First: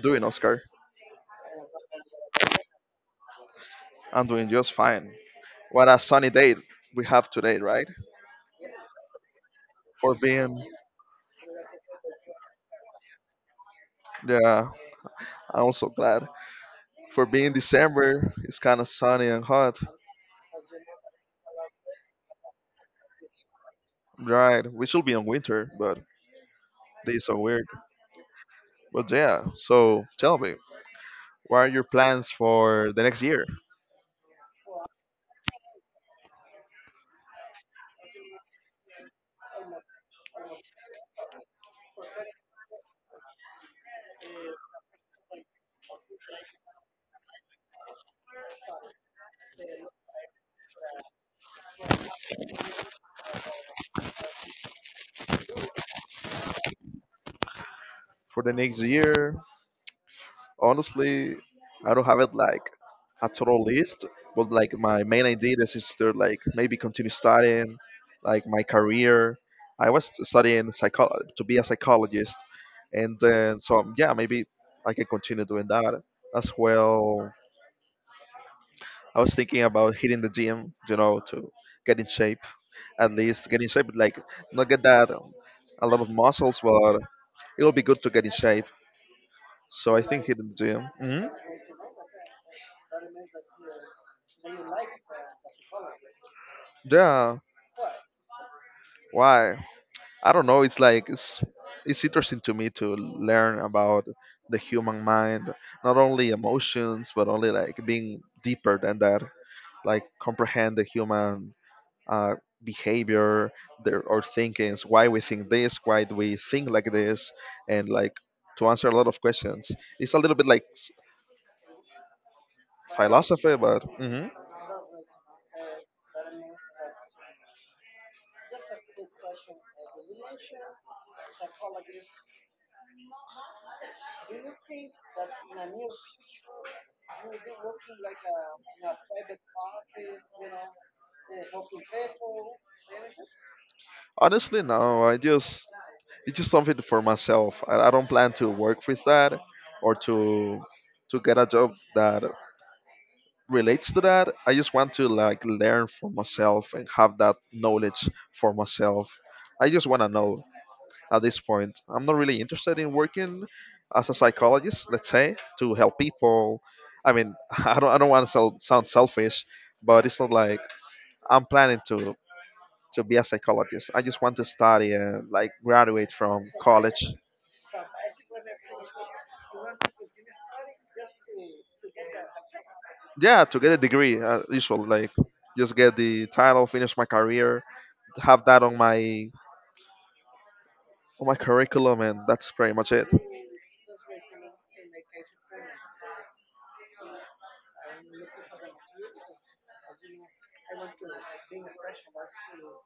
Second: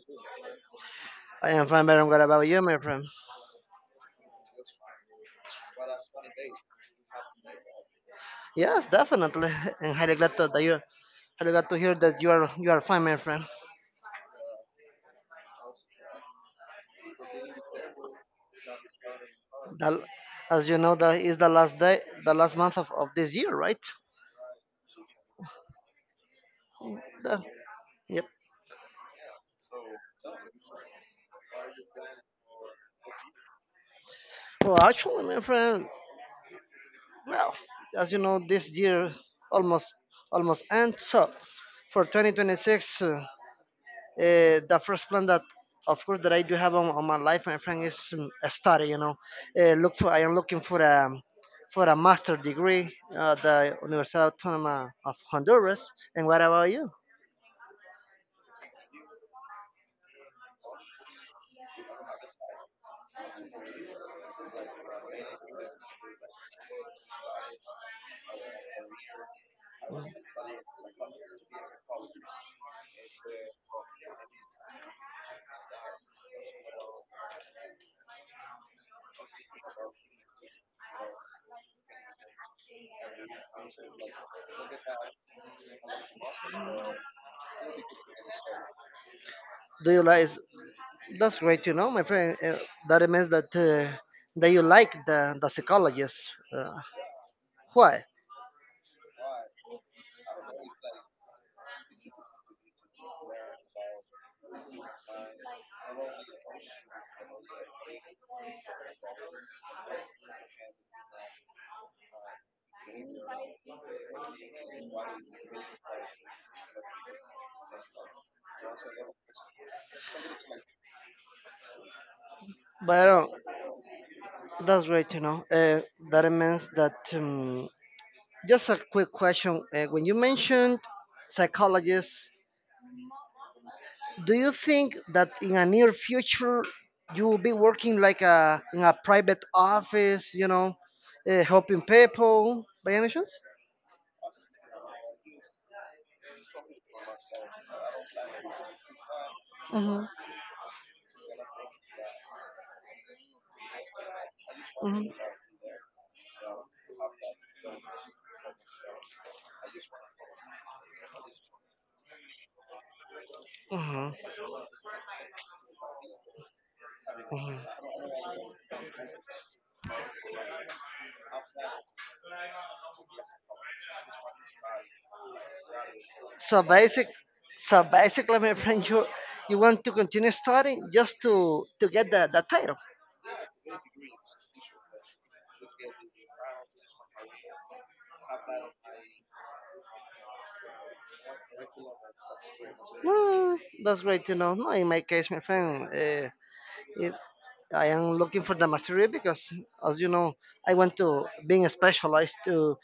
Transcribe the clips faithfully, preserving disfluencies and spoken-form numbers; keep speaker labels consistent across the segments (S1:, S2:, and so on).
S1: doing, Oscar?
S2: I am fine, Baron. What about you, my friend?
S1: I'm doing just fine. What a sunny day we have today, right?
S2: Yes, definitely. And
S1: For
S2: highly glad to, that
S1: being,
S2: you, highly glad to hear that you are you are fine, my friend.
S1: yeah, I'm also glad. For being December, it's kind of sunny and hot,
S2: That, as you know, that is the last day, the last month of, of this year, right?
S1: right? We should be in winter, but days are
S2: The-
S1: weird.
S2: yep.
S1: But yeah, so tell me, what are your plans for the next year?
S2: Well, actually, my friend, well, As you know, this year almost almost ends. So for twenty twenty-six. Uh, the first plan that of course that I do have on, on my life, my friend, is um, a study. You know uh, look for I am looking for a for a master degree at the Universidad Autónoma of Honduras. And what about you?
S1: For the next year, honestly, I don't have it like a total list, but like my main idea this is to like maybe continue studying, like my career. I was studying psycho to be a psychologist, and then so yeah, maybe I can continue doing that as well. I was thinking about hitting the gym, you know, to get in shape. At least get in shape, like not get that um, a lot of muscles, but it will be good to get in shape.
S2: Do
S1: So I
S2: you
S1: think
S2: like,
S1: hitting the gym. Hmm.
S2: that's great, you know, my friend. Uh, that means that uh, that you like the the psychologist. uh,
S1: Yeah.
S2: why?
S1: Why? I don't know. It's like it's it's interesting to me to learn about the human mind, not only emotions, but only like being deeper than that, like comprehend the human uh, behavior, their or thinkings, why we think this, why do we think like this, and like to answer a lot of questions. It's a little bit like s-
S2: But I don't,
S1: philosophy, but mhm.
S2: That's great, you know uh, that means that um, just a quick question. Uh, when you mentioned psychologist, do you think that in a near future you will be working like a in a private office? You know, uh, helping people by any chance?
S1: Honestly, no. I just it's just something for myself. I, I don't plan to work with that or
S2: Hmm.
S1: to to get a job that relates to that. I just want to
S2: Hmm.
S1: like learn for myself and have that knowledge for myself. I just want to know at this point. I'm not really interested in working as
S2: Hmm.
S1: a psychologist, let's say, to help people. I mean, I don't I don't want to sound selfish, but it's not like I'm planning to to be a psychologist. I just want to study and like graduate from
S2: So
S1: college.
S2: basic, so basically, my friend, you you want to continue studying just to to get the, the title.
S1: Yeah, to get a degree, uh, usual like just get the title, finish my career, have that on my on my curriculum, and that's pretty much it.
S2: Mm, that's great to know. No, in my case, my friend, uh, if, I am looking for the mastery because, as you know, I want to being specialized to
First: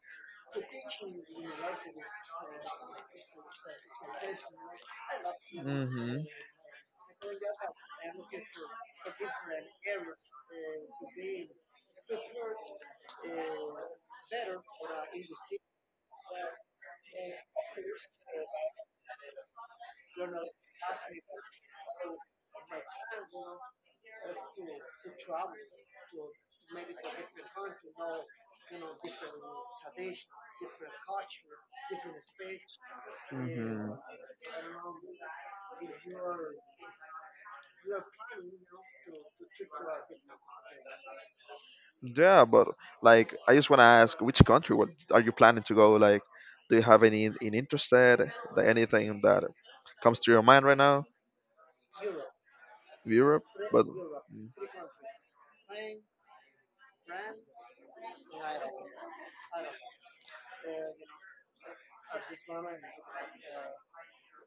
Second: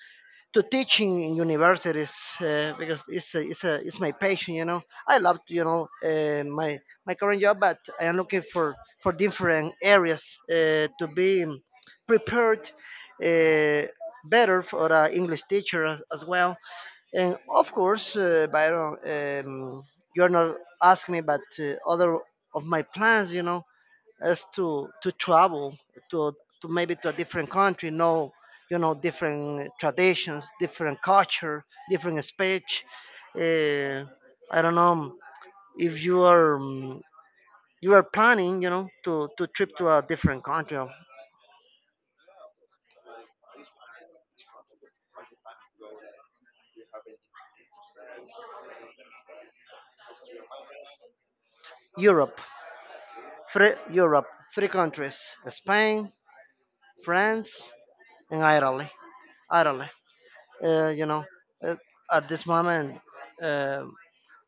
S2: to teaching in universities, uh, because it's a, it's a, it's my passion. You know, I love, you know uh, my my current job, but I am looking for for different areas uh, to be prepared, uh, better, for an English teacher as, as well. And of course, uh, Byron, um, you're not asking me, but uh, other of my plans, you know, is to to travel to, to maybe to a different country. Know you know different traditions, different culture, different speech.
S1: Hmm. Hmm.
S2: uh, I don't know, um, if you are um, you are planning, you know, to to trip to a different country of
S1: Yeah, but like I just want to ask, which country what are you planning to go? Like, do you have any in in interest, anything that comes to your mind right now?
S2: Europe.
S1: Europe,
S2: Three
S1: but
S2: Europe, three countries. Spain, France, and Italy. Italy. uh, you know uh, at this moment, uh,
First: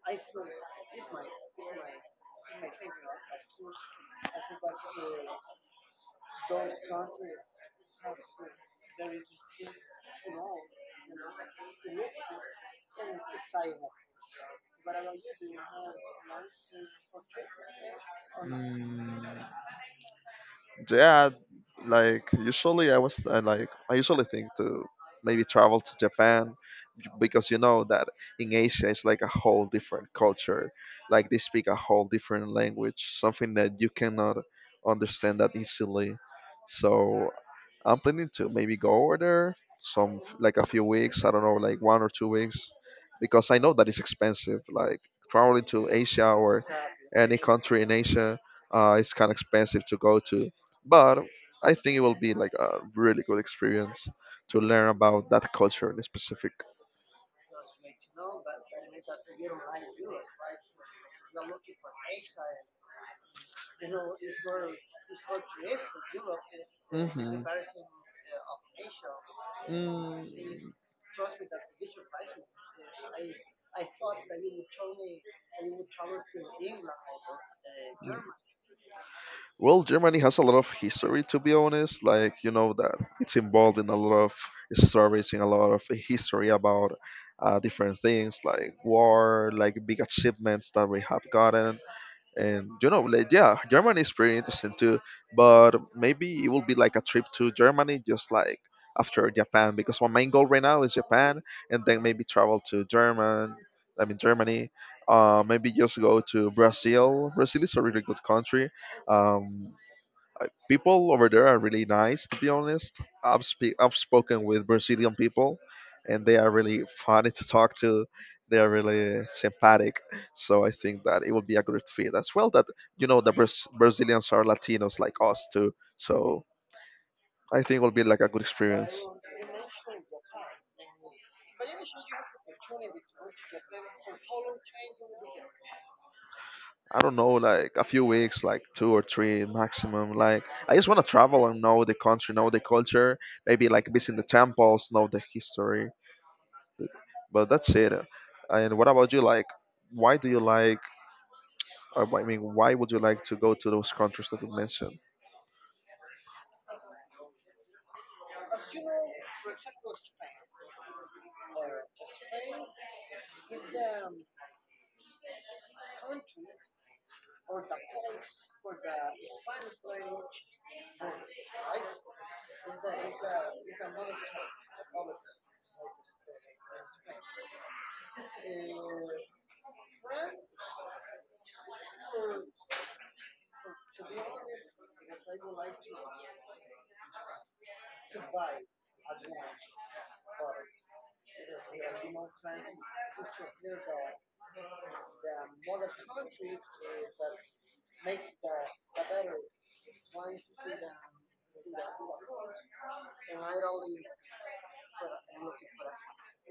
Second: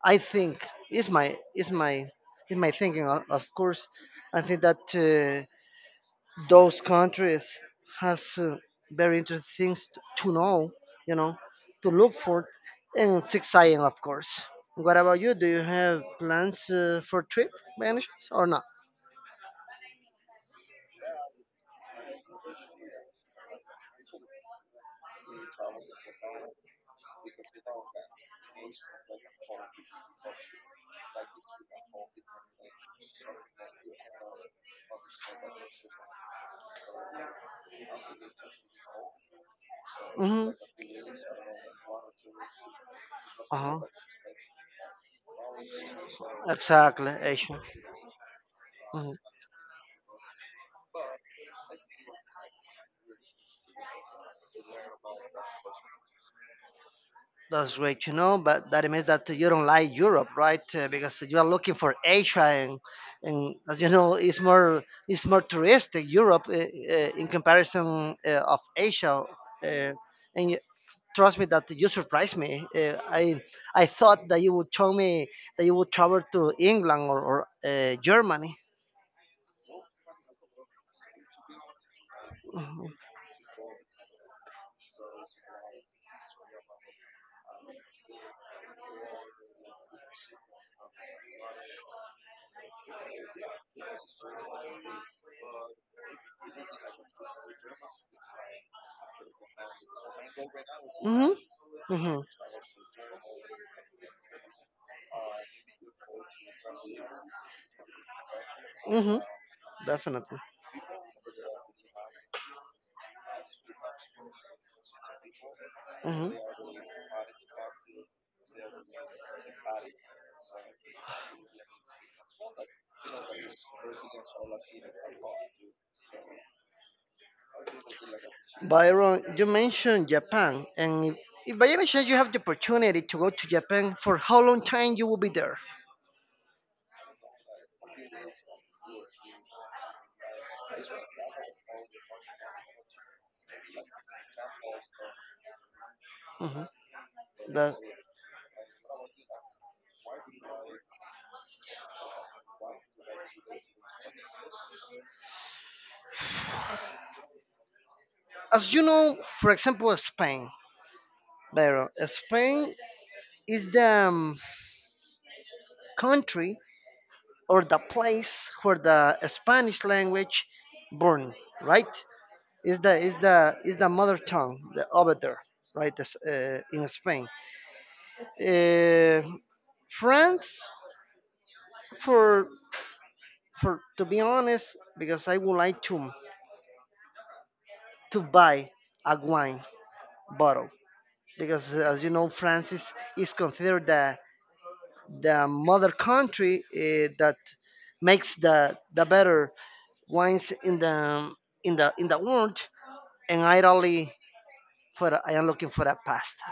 S2: I think is my is my is my thinking. o- Of course, I think that uh, those countries has, uh, very interesting things t- to know, you know, to look for, and six eyeing, of course. What about you? Do you have plans uh, for trip by any chance or not?
S1: mm. Yeah, like usually I was uh, like I usually think to maybe travel to Japan, j- because you know that in Asia it's like a whole different culture, like they speak a whole different language, something that you cannot understand that easily. So I'm planning to maybe go over there some
S2: Mm-hmm.
S1: like a few weeks. I don't know, like one or two weeks, because I know
S2: Uh-huh.
S1: that it's expensive. Like traveling to Asia or
S2: Exactly,
S1: any
S2: Asia.
S1: country in Asia, uh, it's kind of expensive to go to. But I think it will be like a really good experience to learn about that culture in specific.
S2: That's great to know, but that means that you don't like Europe, right? Uh, because you are looking for Asia, and, and as you know, it's more it's more touristic Europe uh, uh, in
S1: Hmm.
S2: comparison uh, of Asia. Uh, and you,
S1: Mm.
S2: trust me, that you surprised me. Uh, I I thought that you would tell me that you would travel to England, or, or uh, Germany.
S1: Well, Germany has a lot of history, to be honest. Like, you know, that it's involved in a lot of stories, in a lot of history about uh, different things like war, like big achievements that we have gotten. And, you know, like, yeah, Germany is pretty interesting too. But maybe it will be like a trip to Germany, just like after Japan, because my main goal right now is
S2: Mhm.
S1: Japan, and then
S2: Mhm.
S1: maybe travel to German. I mean, Germany. Uh, maybe just go to Brazil. Brazil is a really good country.
S2: Mhm.
S1: Um,
S2: Definitely.
S1: people over there are really nice, to be honest. I've speak i've spoken with Brazilian people, and
S2: Mhm.
S1: they are really funny to talk to. They are really sympathetic, so I think that it will be a good fit as well. That, you know, the Braz- brazilians are Latinos like us too, so I think it will be like a good experience.
S2: Byron, you mentioned Japan, and if, if by any chance you have the opportunity to go to Japan, for how long time you will be there?
S1: I don't know, like a few weeks, like two or three maximum. Like I just want to travel and know the country, know the culture, maybe like visit the temples, know the history.
S2: Mhm.
S1: But that's
S2: That,
S1: it. And what about you? Like, why do you like? Uh, I mean, why would you like to go to those countries that you mentioned?
S2: as you know, for example, Spain. Byron, Spain is the, um, country, or the place where the Spanish language born, right? Is the is the is the mother tongue the over there, right? This, uh, in Spain, uh, France, for for to be honest, because I would like to to buy a wine bottle, because uh, as you know, France is, is considered the the mother country uh, that makes the the better wines in the in the in the world. And I really, for I am looking for a pasta,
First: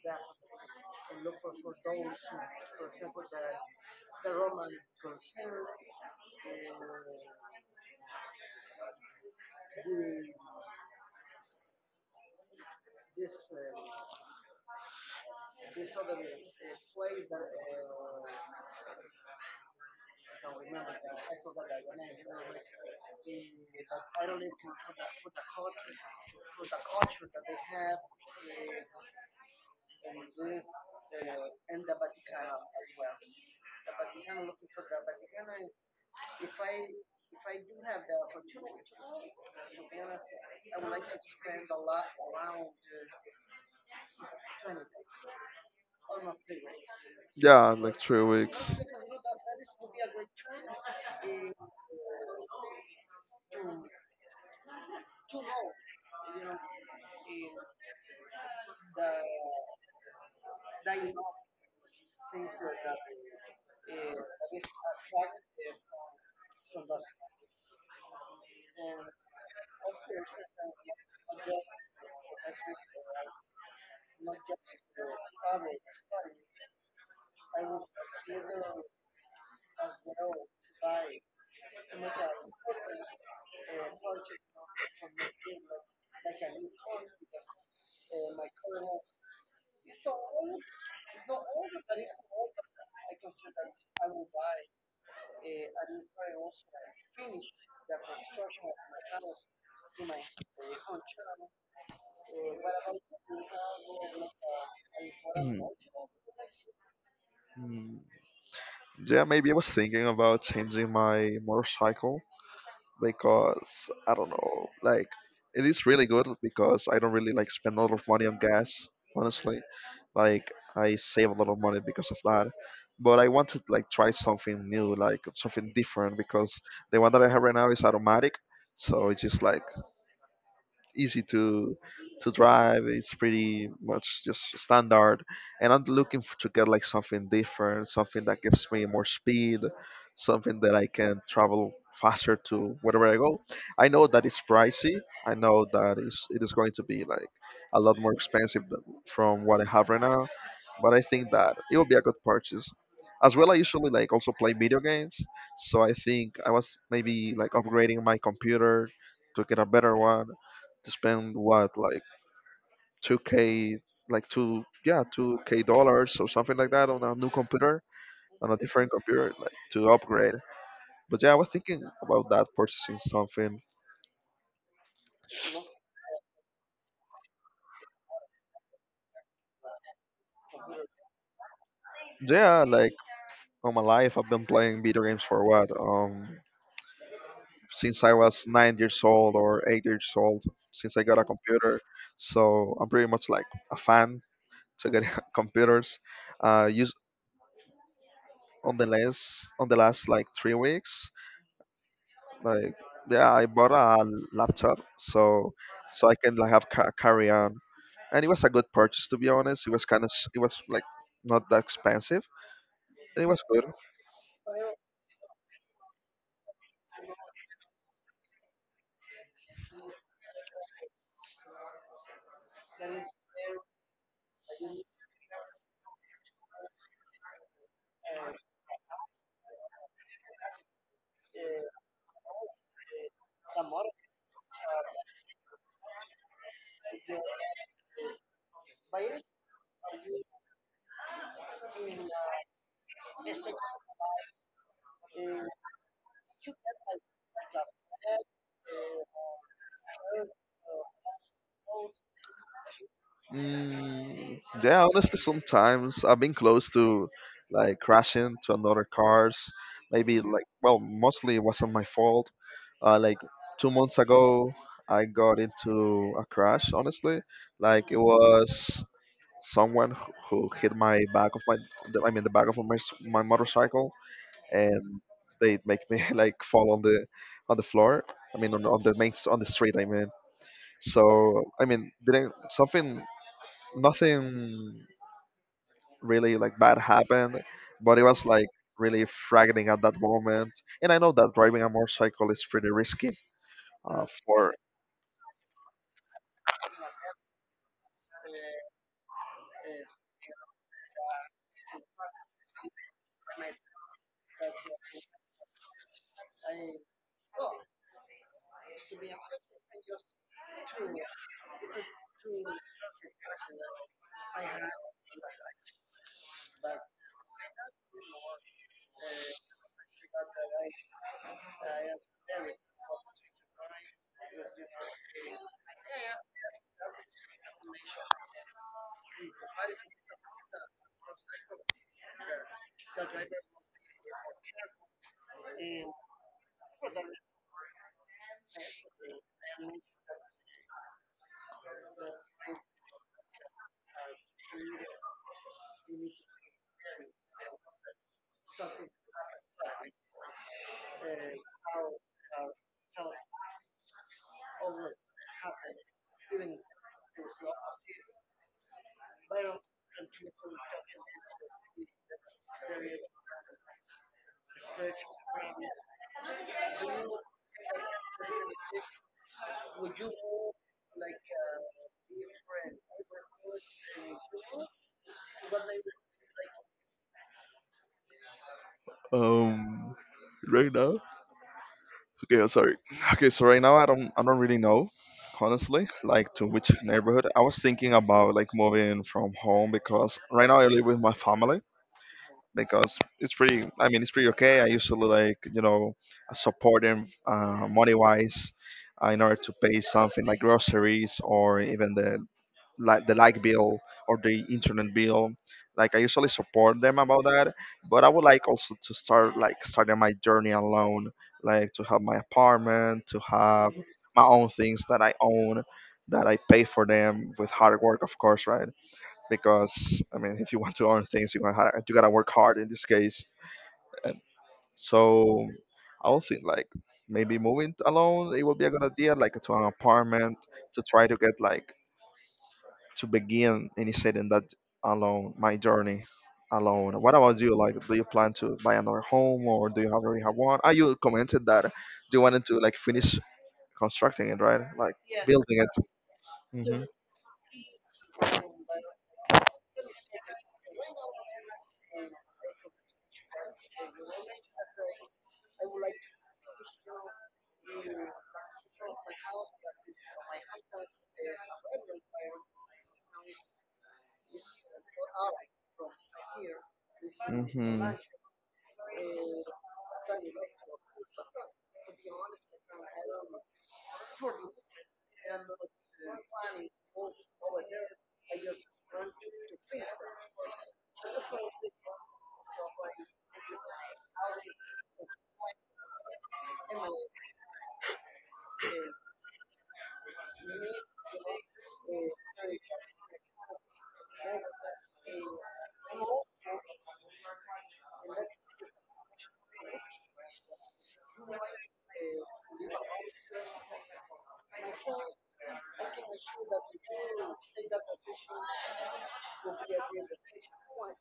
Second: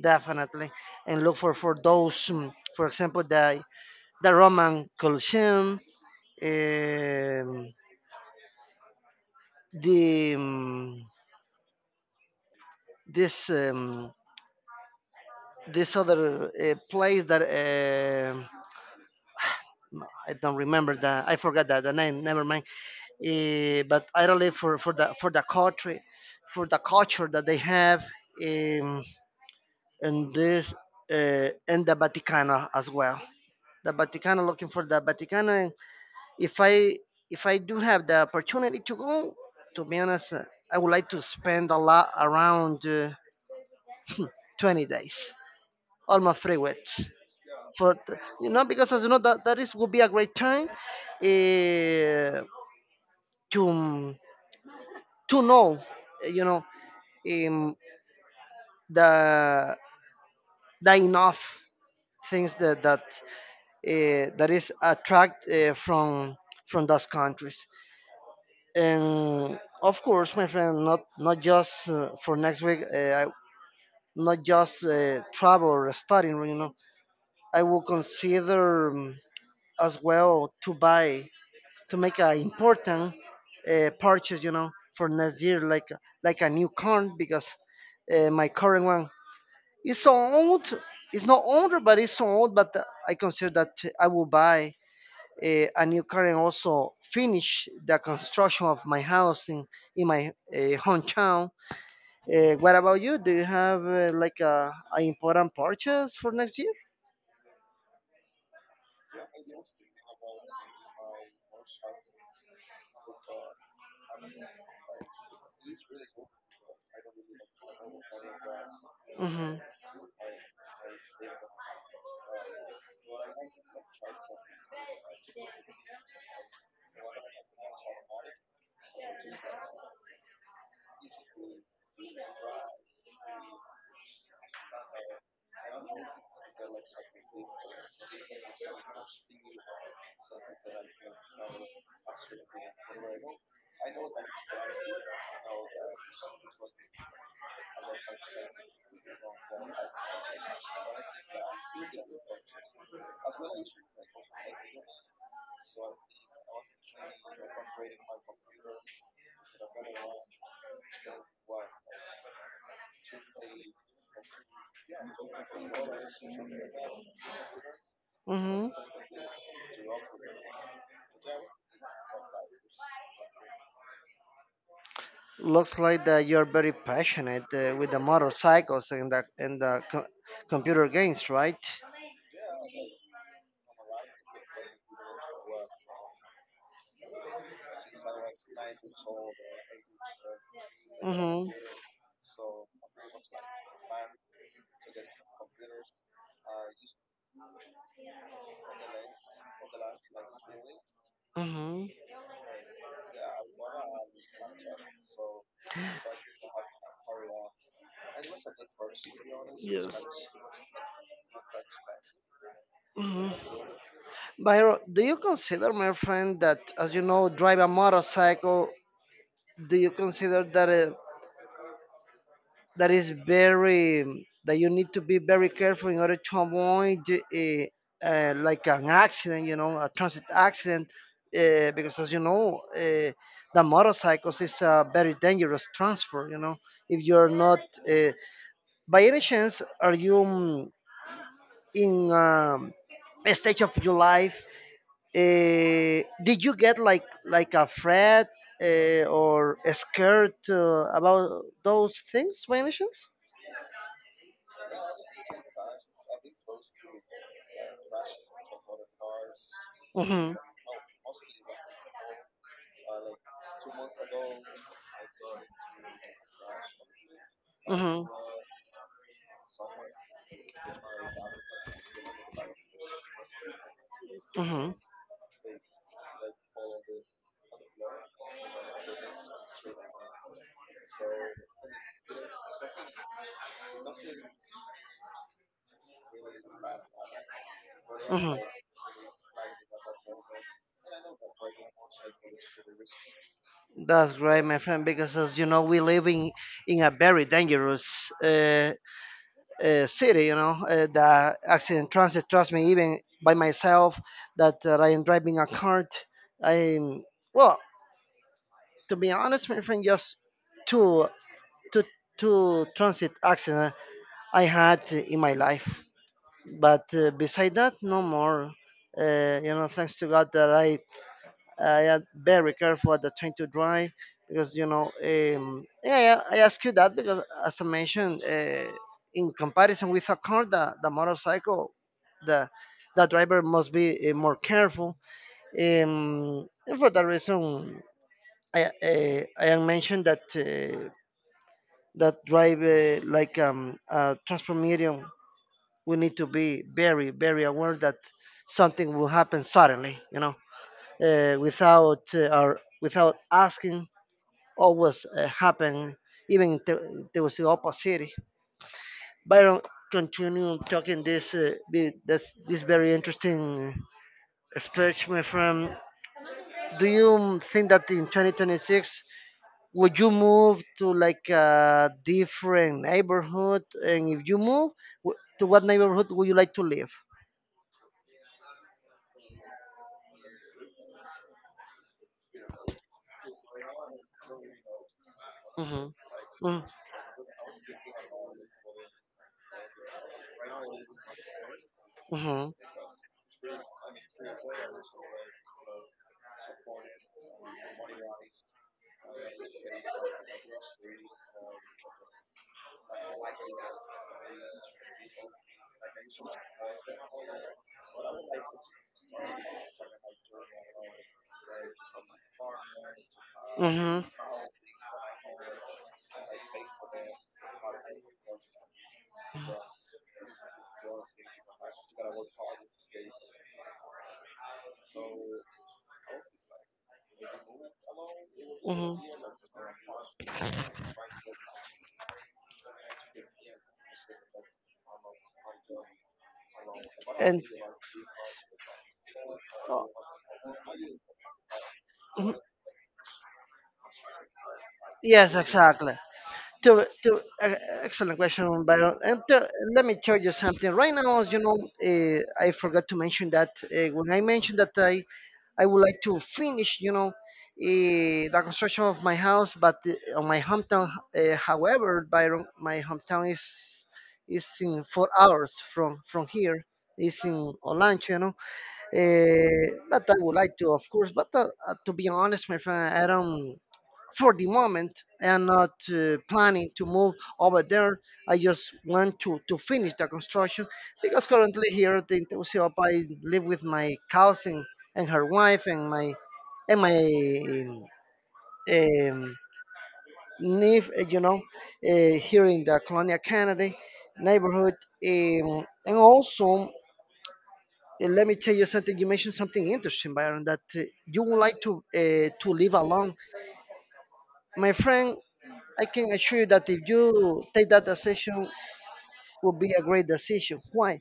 S2: definitely, and look for for those, mm, for example, the the Roman Colosseum, um, the um, this um, this other uh, place that, um no, I don't remember the I forgot that the name. Never mind. Uh, but I really, for for the for the country, for the culture that they have, um, in this uh, in the Vaticano as well, the Vaticano, looking for the Vaticano. if I if I do have the opportunity to go, to be honest, uh, I would like to spend a lot around, uh, twenty days, almost three weeks.
S1: Yeah,
S2: For
S1: like
S2: th-
S1: three
S2: you
S1: weeks.
S2: know, because as you know, that that is would be a great time uh, to to know, uh, you know, um, the the enough things that that, uh, that is attract, uh, from from those countries. And of course, my friend, not not just uh, for next week. uh, I, Not just uh, travel or studying, you know. I will consider, um, as well, to buy to make an important uh, purchase, you know, for next year, like like a new car, because uh, my current one is so old. It's not older, but it's so old. But I consider that I will buy. Eh, and you can also finish the construction of my house in, in my uh, hometown. Uh, what about you? Do you have uh, like a, a important
S1: Mm,
S2: purchase for next year?
S1: mm. Yeah, maybe I was thinking about changing my motorcycle because I don't know, like it is really good because I don't really like spend a lot of money on gas,
S2: Hmm.
S1: honestly. Like I save a lot of money because of that. But I want to like try something new, like something different, because the one that I have right now is automatic, so it's just like easy to to drive. It's pretty much just standard, and I'm looking f- to get like something different, something that gives me more speed, something that I can travel faster to wherever I go. I know that it's pricey. I know that it's, it is going to be like a lot more expensive th- from what I have right now, but I think that it will be a good purchase. As well, I usually like also play video games, so I think I was maybe like upgrading my computer to get a better one, to spend what like two k, like two, yeah, 2k dollars or something like that on a new computer, on a
S2: Hmm.
S1: different computer like to upgrade. But yeah, I was thinking about that, purchasing something.
S2: Looks like that you're very passionate uh, with the motorcycles and the and the co- computer games, right?
S1: Yeah, like all my life I've been playing video games for what um since I was nine years old or eight years old, since I got a
S2: Hmm.
S1: computer. So I'm pretty much like a fan to get computers. Uh use on the last on the last like three weeks.
S2: Hmm.
S1: Like, yeah, I bought a laptop, so so I can like have ca- carry on, and it was a good purchase, to be honest. It was kind
S2: Yes.
S1: of it was like not that expensive, and it was
S2: Hmm.
S1: good.
S2: Byron, do you consider, my friend, that as you know, drive a motorcycle? Do you consider that uh, that is very, that you need to be very careful in order to avoid uh, uh, like an accident, you know, a transit accident? Uh, because as you know, uh, the motorcycles is a very dangerous transport. You know, if you're not, uh, by any chance, are you? Mm, in um, A stage of your life, uh, did you get like like a threat uh, or scared uh, about those things by any chance?
S1: Mm, yeah, honestly, sometimes I've been close to like crashing to another cars. Maybe
S2: Mm-hmm.
S1: like well, mostly it wasn't my fault. Uh, like two months ago, I got into a crash. Honestly, like it
S2: Mm-hmm.
S1: was. Someone who who hit my back of my the- I mean the back of my s- my motorcycle,
S2: Mm-hmm.
S1: and they make me like fall on the on the floor. I mean on, on the main s- on the street. I mean so I mean didn't something nothing really like bad happened, but it was
S2: Mm-hmm.
S1: like really frightening at that moment. And I know that driving a motorcycle is pretty risky. Uh,
S2: That's right,
S1: for
S2: my friend, because as you know, we live in, in a very dangerous uh, uh, city, you know, uh, the accident transit. Trust me, even by myself, that uh, I am driving a cart. I'm well, to be honest, my friend, just two two two transit accident I had in my life. But uh, beside that, no more. Uh, you know, thanks to God that I I am very careful at the time to drive, because you know. Um, yeah, I I ask you that because, as I mentioned, uh, in comparison with a car, the, the motorcycle, the the driver must be uh, more careful. Um, and for that reason, I uh, I am mentioned that uh, that drive uh, like um, a transport medium, we need to be very very aware that something will happen suddenly. You know, uh, without uh, or without asking, always uh, happen, even if there there was the opposite. Byron, continue talking this, uh, the- this, this very interesting speech, my friend. Do you think that in twenty twenty-six would you move to like a different neighborhood, and if you move, wh- to what neighborhood would you like to live?
S1: um right now. Okay, sorry. Okay, so right now I don't I don't really know,
S2: Mm-hmm.
S1: honestly, like to
S2: Mm-hmm.
S1: which neighborhood. I was thinking about like moving from home because right now I live with my family
S2: Mm-hmm.
S1: because it's pretty. I mean, it's pretty okay. I usually like, you know, support them uh, money wise uh, in order to pay something like groceries or even the like the light bill or the internet bill. Like I usually support them about that, but I would like also to start like starting my journey alone, like to have my apartment, to have my own things that I own, that I pay for them with hard work, of course, right? Because I mean, if you want to own things, you gotta ha- you gotta work hard in this case. And so I would think like maybe
S2: Mm-hmm.
S1: moving alone, it would be a good idea, like to an
S2: Mm-hmm.
S1: apartment to try to get like to begin any setting that alone my journey alone. What
S2: And
S1: about you? Like, do you plan to buy another home or do you
S2: uh,
S1: already have one? Ah, you commented that you
S2: mhm,
S1: wanted to like finish constructing it, right? Like
S2: yes,
S1: building
S2: exactly. To,
S1: it.
S2: to, uh, Excellent question, Byron. And uh, let me tell you something. Right now, as you know, uh, I forgot to mention that uh, when I mentioned that I, I would like to finish, you know, uh, the construction of my house, but uh, on my hometown. Uh, however, Byron, my hometown is is in four hours from from here. It's
S1: Hmm.
S2: in
S1: Hmm.
S2: Olancho, you know. Eh, but I would like to, of course. But uh, uh, to be honest, my friend, I don't. For the moment, I am not uh, planning to move over there. I just want to to finish the construction, because currently here at in Tegucigalpa, I live with my cousin and her wife and my and my um, niece. uh, You know, uh, here in the Colonia Canada neighborhood, um, and also. Uh, let me tell you something. You mentioned something interesting, Byron, that uh, you would like to uh, to live alone. My friend, I can assure you that if you take that decision, will be a great decision. Why?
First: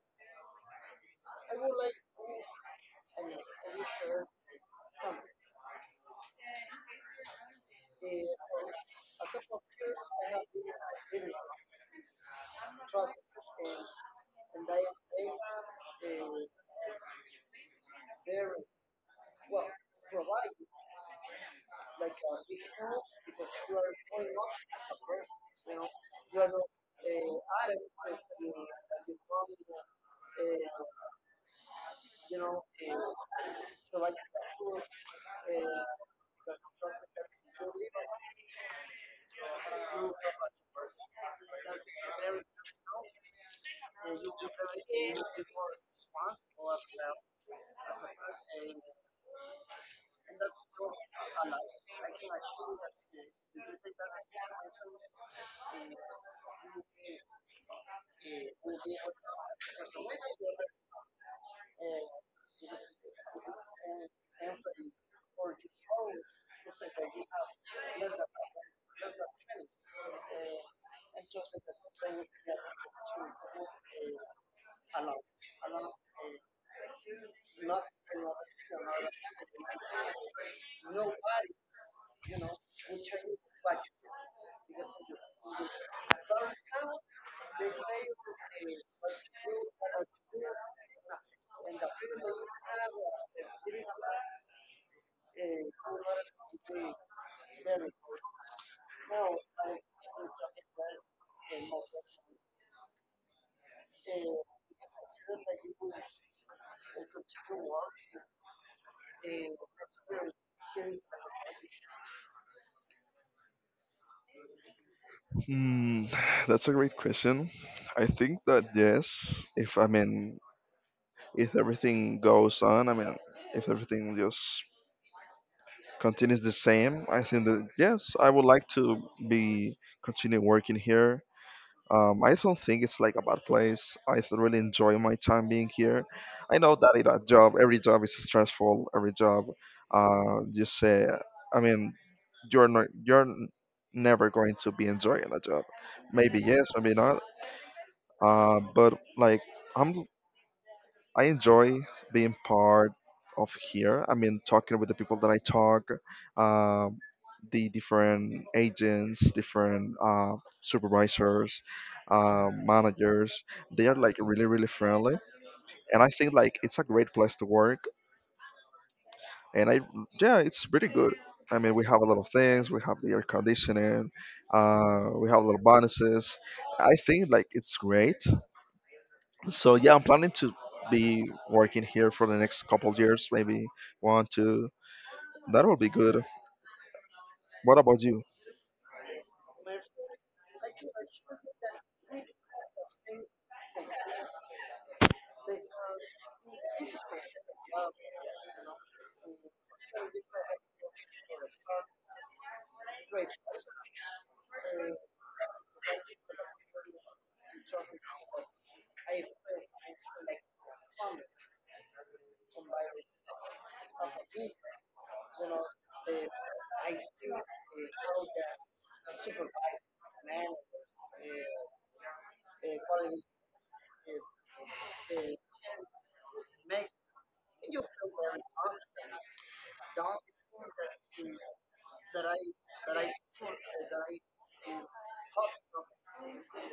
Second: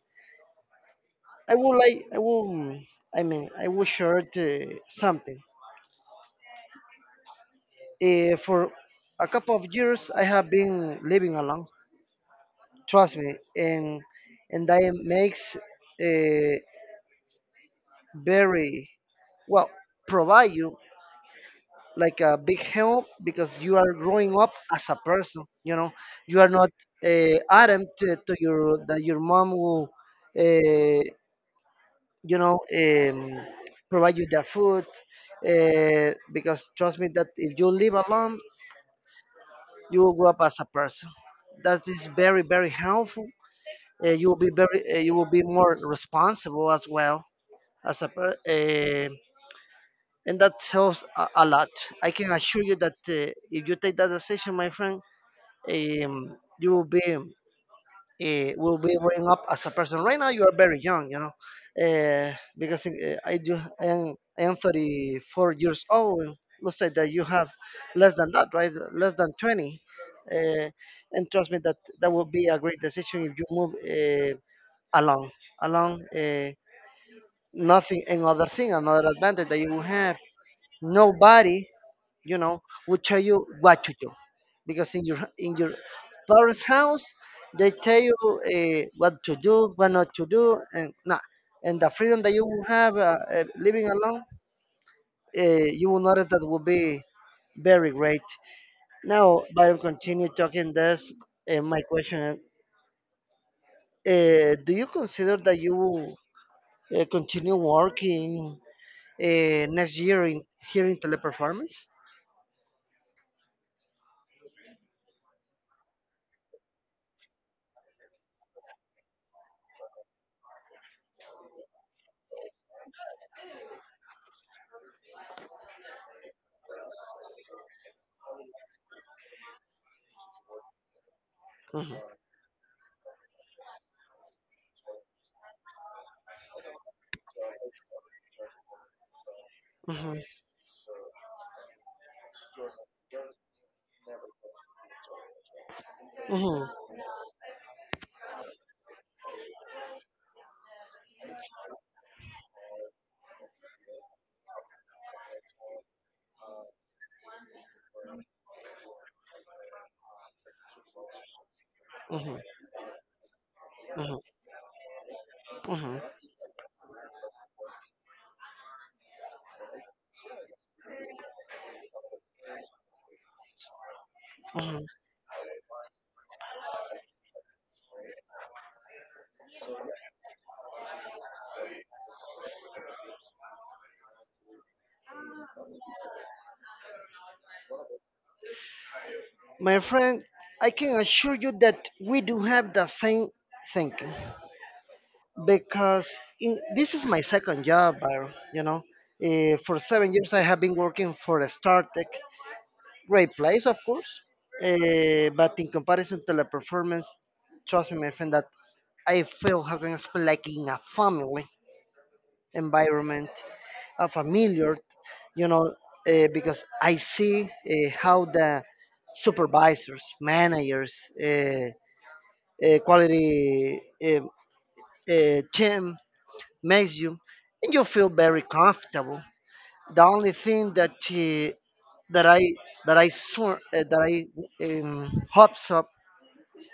S2: I would like. I will. I mean, I will share uh, something. Uh, for a couple of years, I have been living alone. Trust me, and and that makes uh, very well, provide you like a big help, because you are growing up as a person, you know, you are not uh, adam to, to your, that your mom will, uh, you know um, provide you the food, uh, because trust me that if you live alone, you will grow up as a person that is very very helpful. Uh, you will be very uh, you will be more responsible as well, as a per- uh, and that helps a, a lot. I can assure you that uh, if you take that decision, my friend, um, you will be, uh, will be growing up as a person. Right now, you are very young, you know, uh, because uh, I do I am, I am thirty-four years old. Let's say that you have less than that, right? Less than twenty, uh, and trust me that that will be a great decision if you move uh, along, along. Uh, nothing, Another thing, another advantage that you will have. Nobody, you know, will tell you what to do because in your in your parents' house they tell you uh, what to do, what not to do, and nah. And the freedom that you will have uh, uh, living alone, uh, you will notice, that will be very great. Now, while I continue talking this, uh, my question, uh, do you consider that you will uh, continue working uh, next year in here in teleperformance?
S1: Hmm, that's a great question. I think that yes, if I mean, if everything goes on, I mean, if everything just continues the same, I think that yes, I would like to be continue working here.
S2: Mhm.
S1: Um, I don't think it's like a bad place. I th- really enjoy my time being here. I know that it, a job, every job is stressful. Every job,
S2: Mhm.
S1: uh, you say, I mean, you're not, you're n- never going to be enjoying a job. Maybe
S2: Mhm.
S1: yes, maybe not. Uh, but like, I'm I enjoy being part of here. I mean, talking with the people that I talk, um, the different agents, different uh, supervisors,
S2: Mhm.
S1: uh, managers. They are like
S2: Mhm.
S1: really, really friendly,
S2: Uh-huh.
S1: and I think like it's a great place to work. And I, yeah, it's pretty good. I mean, we have a lot of things. We have the air conditioning.
S2: Uh-huh.
S1: Uh, we have little bonuses. I think like it's great. So yeah, I'm planning to be working here for the next couple of years, maybe one, two. That would be good. What about you?
S2: My friend, I can assure you that we do have the same thinking, because in, this is my second job, I- you know. Uh, for seven years, I have been working for a StarTech. Great place, of course. Uh, but in comparison to the performance, trust me, my friend, that I feel, how can I explain, like in a family environment. A familiar, you know, uh, because I see uh, how the supervisors, managers, uh, uh, quality uh, uh, team makes you, and you feel very comfortable. The only thing that uh, that I that I saw, uh, that I, um, hopes up,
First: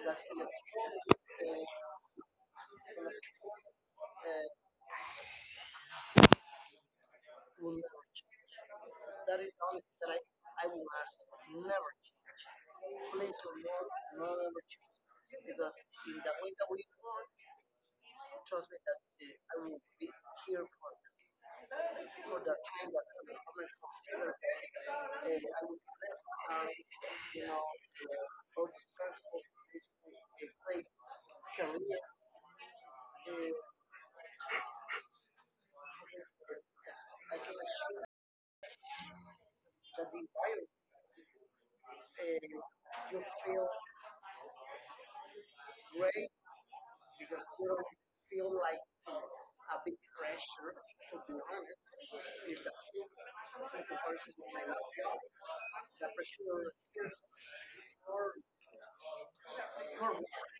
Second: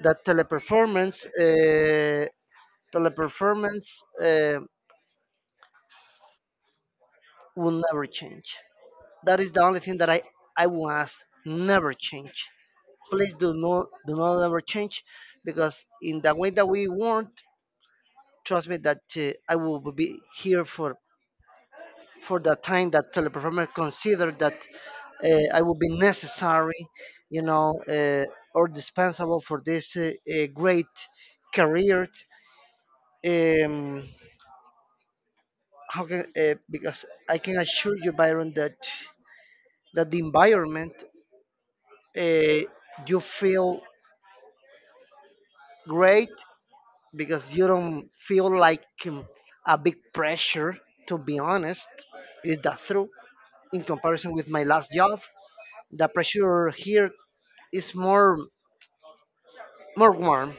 S2: that teleperformance uh, teleperformance uh, will never change. That is the only thing that I I will ask, never change. Please, do not do not ever change, because in the way that we want, trust me that uh, I will be here for for the time that teleperformer consider that uh, I will be necessary, you know, uh, or dispensable for this uh, uh, great career. um, how can uh, because I can assure you, Byron, that that the environment, uh, you feel great, because you don't feel like um, a big pressure, to be honest. Is that true? In comparison with my last job, the pressure here is more, more warm.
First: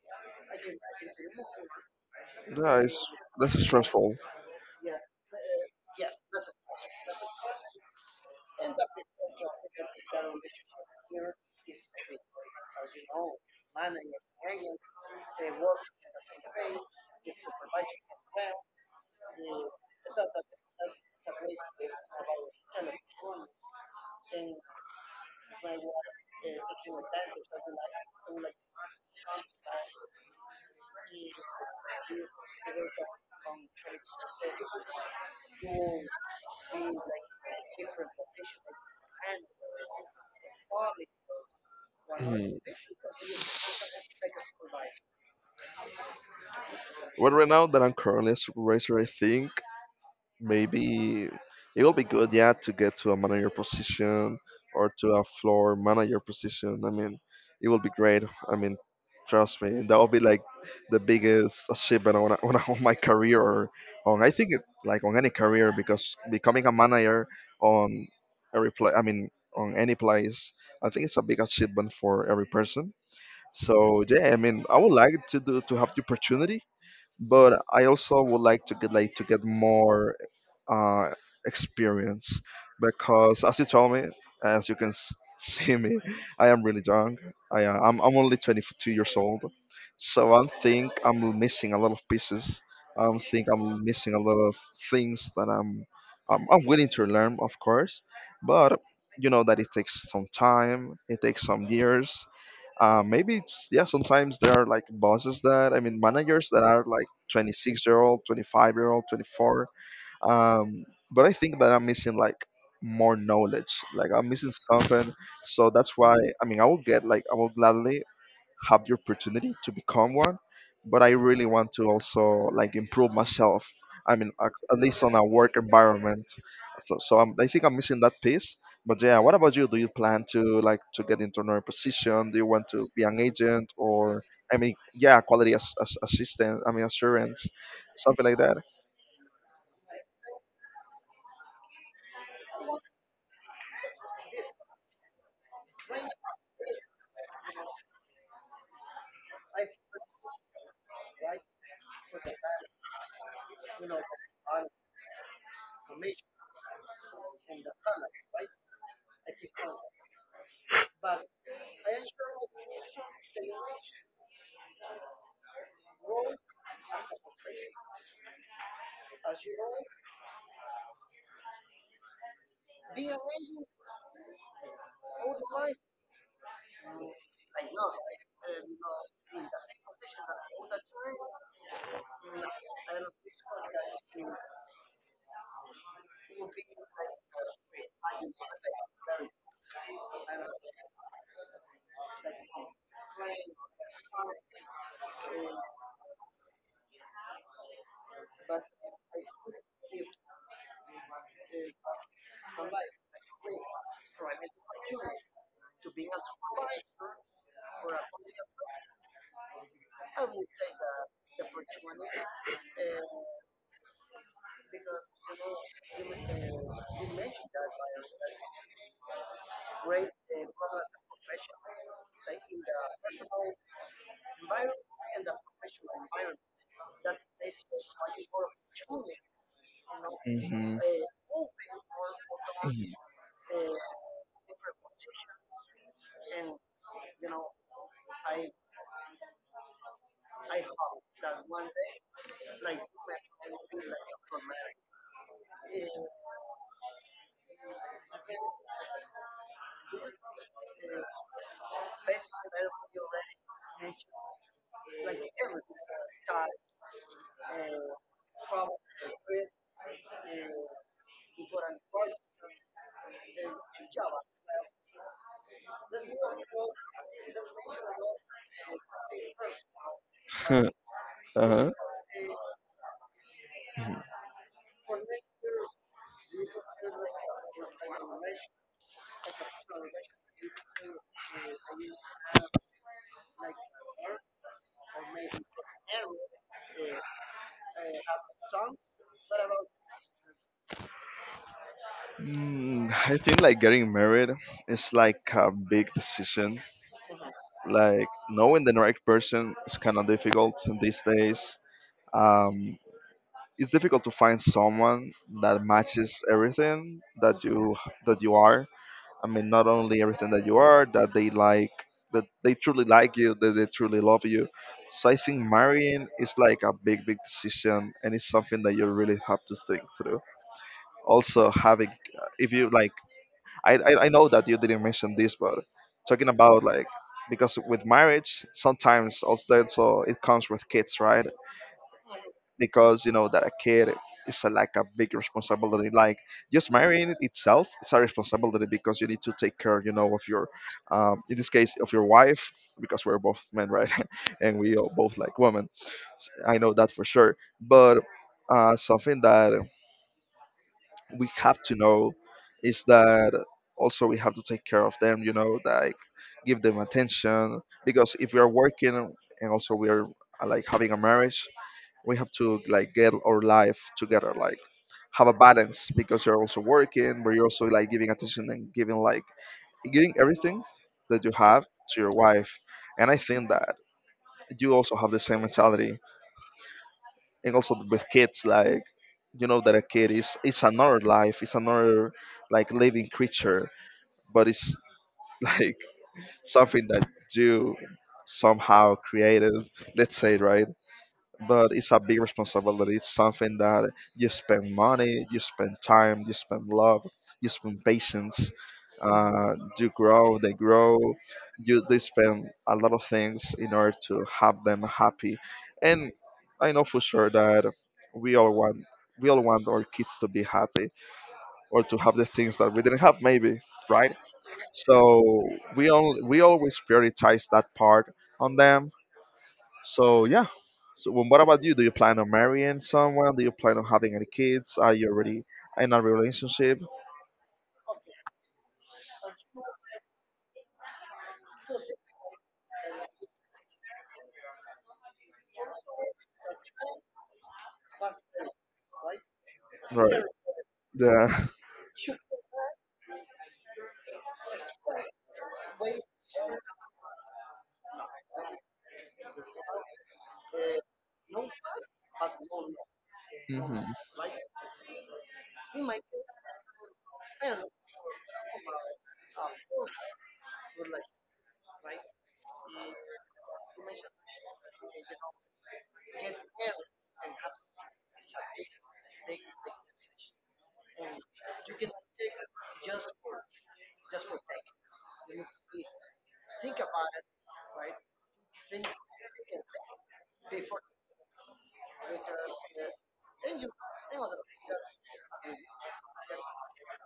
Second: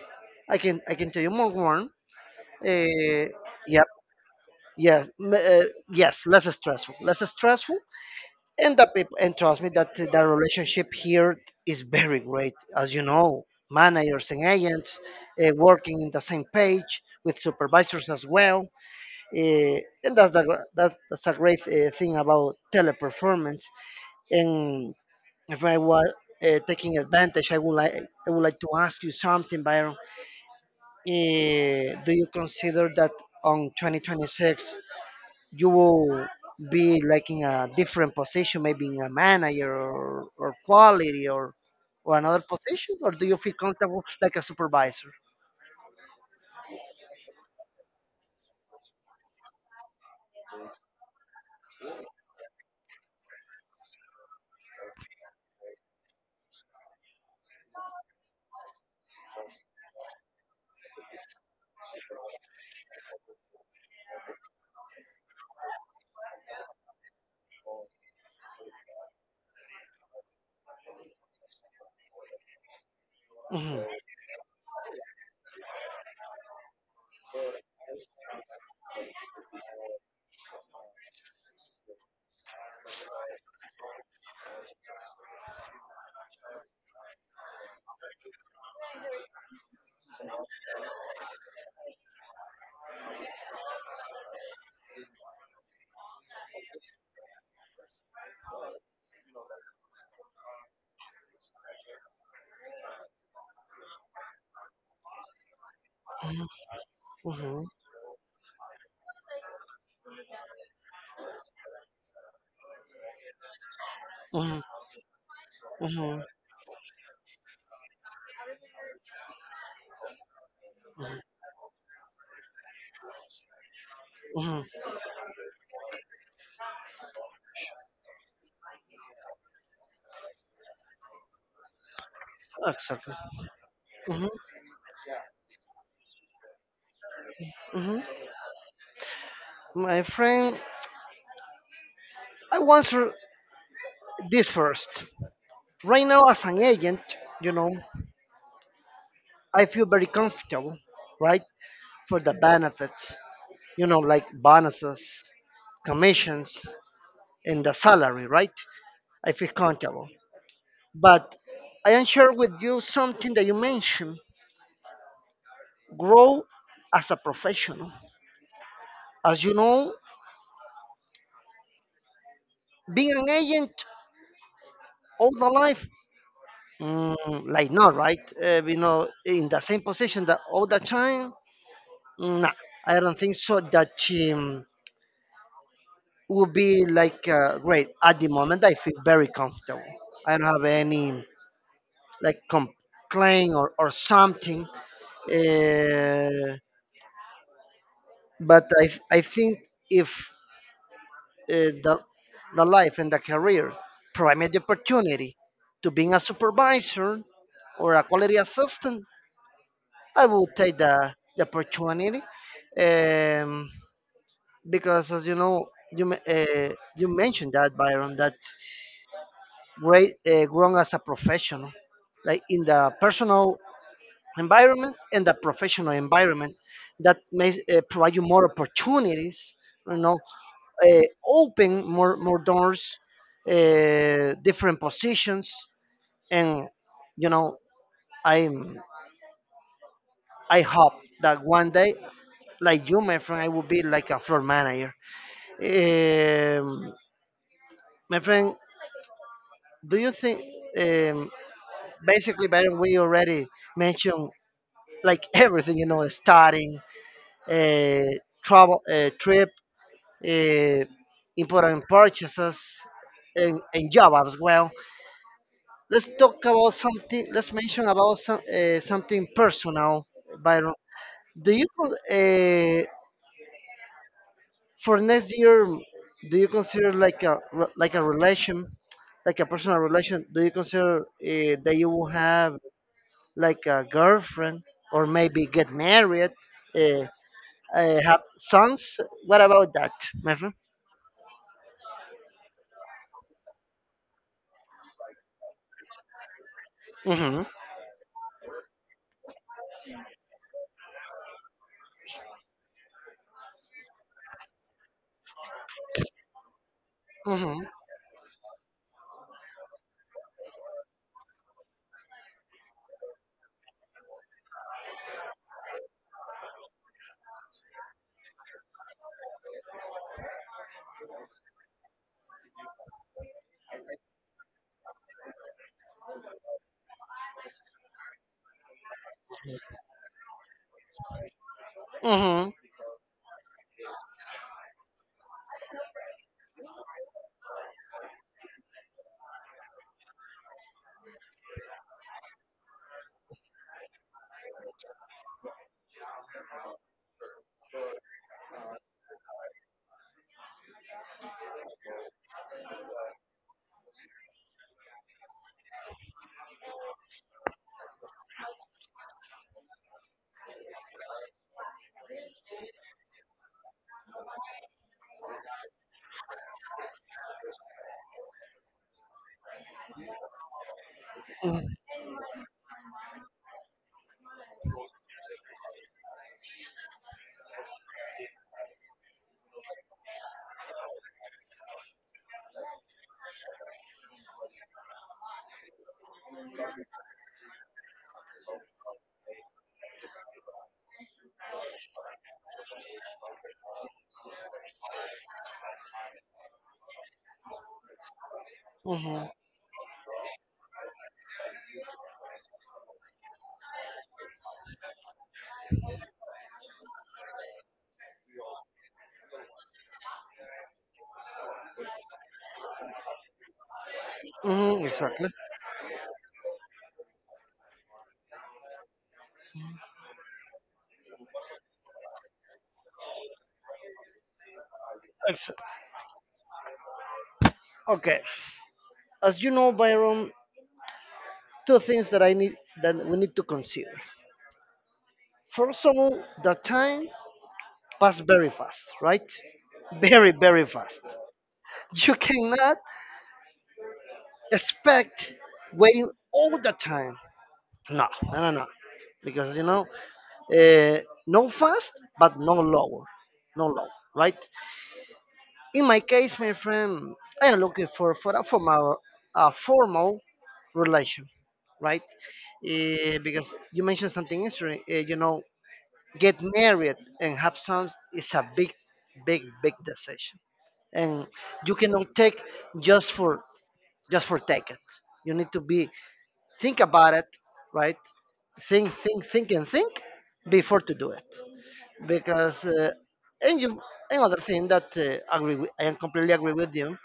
S2: I can i can tell you, more warm.
S1: Yeah, it's
S2: uh,
S1: that's
S2: yep.
S1: stressful.
S2: yes m- uh, yes, less stressful, less stressful. And the people, and trust me that the relationship here is very great, as you know, managers and agents uh, working in the same page with supervisors as well. Eh, and that's the gr- that's, that's a great uh, thing about teleperformance. And if I was uh, taking advantage, I would like I would like to ask you something, Byron. Eh, do you consider that on twenty twenty-six you will be like in a different position, maybe in a manager, or, or quality, or or another
S1: Hmm.
S2: position, or do you feel comfortable like a supervisor?
S1: Well, right now that I'm currently a supervisor, I think maybe it will be good, yeah, to get to a manager position or to a floor manager position. I mean, it will be great. I mean, trust me, that will be like the biggest achievement on, on, on my career or on I think it, like on any career because becoming a manager on every place, I mean, on any place, I think it's a big achievement for every person.
S2: Mhm.
S1: So yeah, I mean, I would like to do to have the opportunity but I also would like to get like to get more uh, experience because as you told me, as you can s- see me, I am really young. I uh, I'm I'm only twenty-two years old, so I think I'm missing a lot of pieces. I think I'm missing a lot of things that I'm I'm, I'm willing to learn, of course, but you know that it takes some time, it takes some years, uh, maybe it's, yeah. Sometimes there are like bosses that I mean managers
S2: Mhm.
S1: that are like
S2: Mhm.
S1: twenty-six year old, twenty-five year old, twenty-four. Um, but I think that I'm missing like more knowledge. Like I'm missing
S2: Mhm.
S1: something. So that's why
S2: Mhm.
S1: I mean I will get like I will gladly have the opportunity to become one, but I really want to also like improve myself. I mean, at
S2: Mhm.
S1: at least on a work environment. So, so I'm, I think I'm missing that piece. But yeah, what about you? Do you plan to like to get into another position? Do you want to be
S2: Exactly.
S1: an agent or
S2: Mhm.
S1: I mean, yeah, quality as, as assistant. I mean, assurance,
S2: Mhm.
S1: something like that.
S2: My friend, I answer this first. Right now, as an agent, you know, I feel very comfortable, right? For the benefits, you know, like bonuses, commissions, and the salary, right? I feel comfortable. But I am share with you something that you mentioned, grow as a professional. As you know, being an agent all the life, mm, like not, right? Uh, you know, in the same position that all the time, no, I don't think so. That she, um, would be like uh, great. At the moment, I feel very comfortable. I don't have any like complaint or, or something. Uh, but I th- I think if uh, the the life and the career provide me the opportunity to being a supervisor or a quality assistant, I will take the, the opportunity. Um, because as you know, you uh, you mentioned that, Byron, that great uh, grown as a professional, like in the personal environment and the professional environment, that may uh, provide you more opportunities, you know,
S1: Hmm.
S2: uh, open more, more doors, uh, different positions, and you know, I'm, I hope that one day, like you, my friend, I will be like a floor manager. um, my friend, do you think, um, basically, Byron, we already mentioned like everything, you know, studying, uh, travel, uh, trip, uh, important purchases, and, and job as well. Let's talk about something, let's mention about some, uh, something personal, Byron. Do you
S1: Uh-huh.
S2: uh, for next year, do you consider like a re- like a relation, like a personal relation, do you consider uh, that you will have like a girlfriend, or maybe get married, uh, uh, have sons. What about that, my friend?
S1: mm, I think like getting married is like a big decision.
S2: Mm-hmm.
S1: Like knowing the right person is kind of difficult in these days. Um, it's difficult to find someone that matches everything that
S2: Mm-hmm.
S1: you that you are. I mean, not only everything that you are, that they like, that they truly like you, that they truly love you. So I think marrying is like a big, big decision, and it's something that you really have to think through. Also, having if you like I, I I know that you didn't mention this, but talking about like because with marriage sometimes also there's also it comes with kids, right?
S2: Mm-hmm.
S1: Because you know that a kid is a, like a big responsibility. Like just marrying itself, it's a responsibility because you need to take care, you know, of your, um, in this case, of your wife because we're both men, right? And we are both like women. S- I know that for sure. But uh, something that we have to know is that also we have to take care of them, you know, like give them attention because if we are working and also we are uh, like having a marriage, we have to like get our life together, like have a balance because you're also working but you're also like giving attention and giving like giving everything that you have to your wife. And I think that you also have the same mentality. And also with kids, like, you know that a kid is, it's another life, it's another like living creature, but it's like something that you somehow created, let's say, right? But it's a big responsibility. It's something that you spend money, you spend time, you spend love, you spend patience.
S2: Mm-hmm.
S1: Uh, you grow, they grow. You they spend a lot of things in order to have them happy, and I know for sure that we all want we all want our kids to be happy or to have the things that we didn't have maybe, right?
S2: Mm-hmm.
S1: So
S2: Exactly.
S1: we all we always prioritize that part on them. So yeah. So well, what about you? Do you plan on marrying someone? Do you plan on having any kids? Are you already
S2: Exa-
S1: in a relationship?
S2: Okay. As you know, Byron, two things that I need, that we need to consider. First of all, the time passed very fast, right?
S1: Right.
S2: Very, very fast.
S1: Yeah.
S2: You cannot expect waiting all the time. No, no, no, no. Because you know, Uh, no fast, but no lower, no
S1: Hmm.
S2: low, right? In my case, my friend, I am looking for for a formal, a formal relation, right? Eh, because you mentioned something interesting. Eh, you know, get married and have sons is a big, big, big decision, and you cannot take just for, just for take it. You need to be think about it, right? Think, think, think, and think before to do it, because uh, and you, another thing that uh, agree with, I am completely agree with you.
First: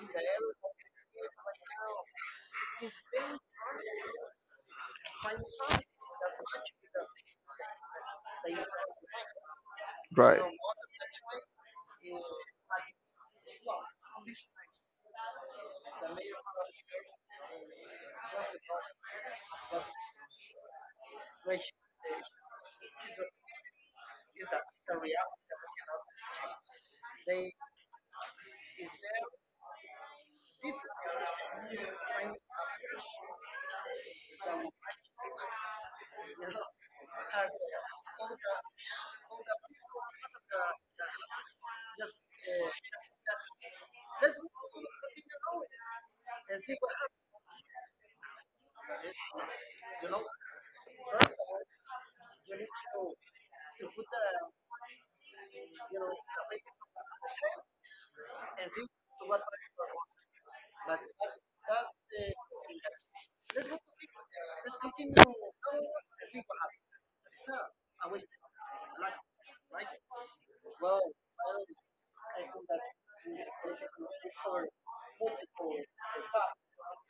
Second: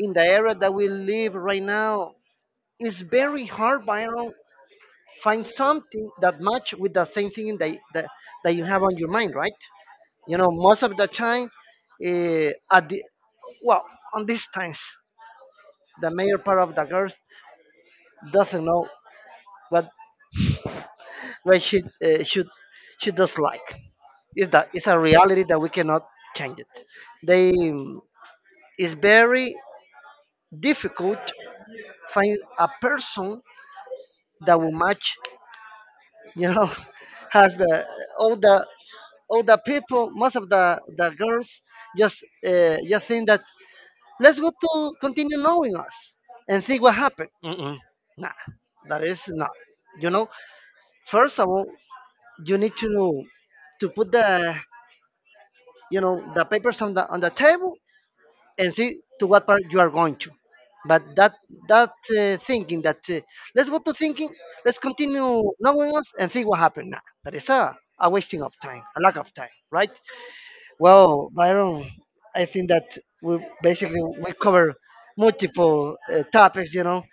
S2: In the era that we live right now, it's very hard, Byron, find something that match with the same thing that, that, that you have on your mind, right? You
S1: Right.
S2: know, most of the time, uh, at the, well, on these times, the major part of the girls doesn't know what what she uh, should, she does like, is that, it's a reality that we cannot change it. They, it's very difficult find a person that will match. You know, has the all the all the people, most of the the girls just uh, just think that let's go to continue knowing us and think what happened. Mm-mm. Nah, that is not. You know, first of all, you need to to put the, you know, the papers on the on the table and see to what part you are going to. But that, that uh, thinking that uh, let's go to thinking, let's continue knowing us and think what happened now. That is a, a wasting of time, a lack of time, right? Well, Byron, I think that we basically we cover multiple uh, topics. You know,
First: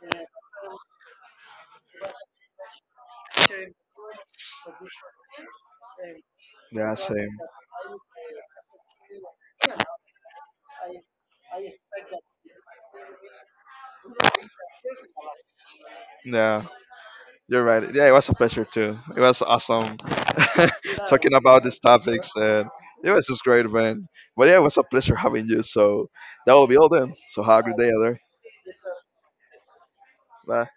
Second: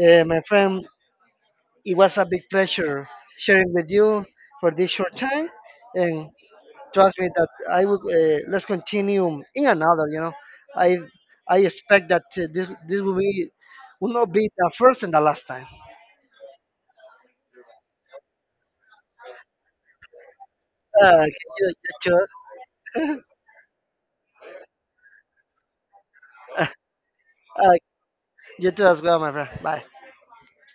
S2: uh, my friend, it was a big pleasure sharing with you for this short time, and
S1: Yeah.
S2: trust me
S1: Same.
S2: that I would uh, let's continue in another. You know, I I expect that uh, this this will be will not be the first and the last time.
S1: Yeah. You're right. Yeah. It was a pleasure too. It was awesome
S2: Uh,
S1: talking about
S2: you, you
S1: these
S2: too.
S1: topics. And it was just great, man. But yeah, it was a pleasure having you. So that will be all then. So have a
S2: Uh,
S1: good day, other.
S2: you too as well, my friend. Bye.
S1: Bye.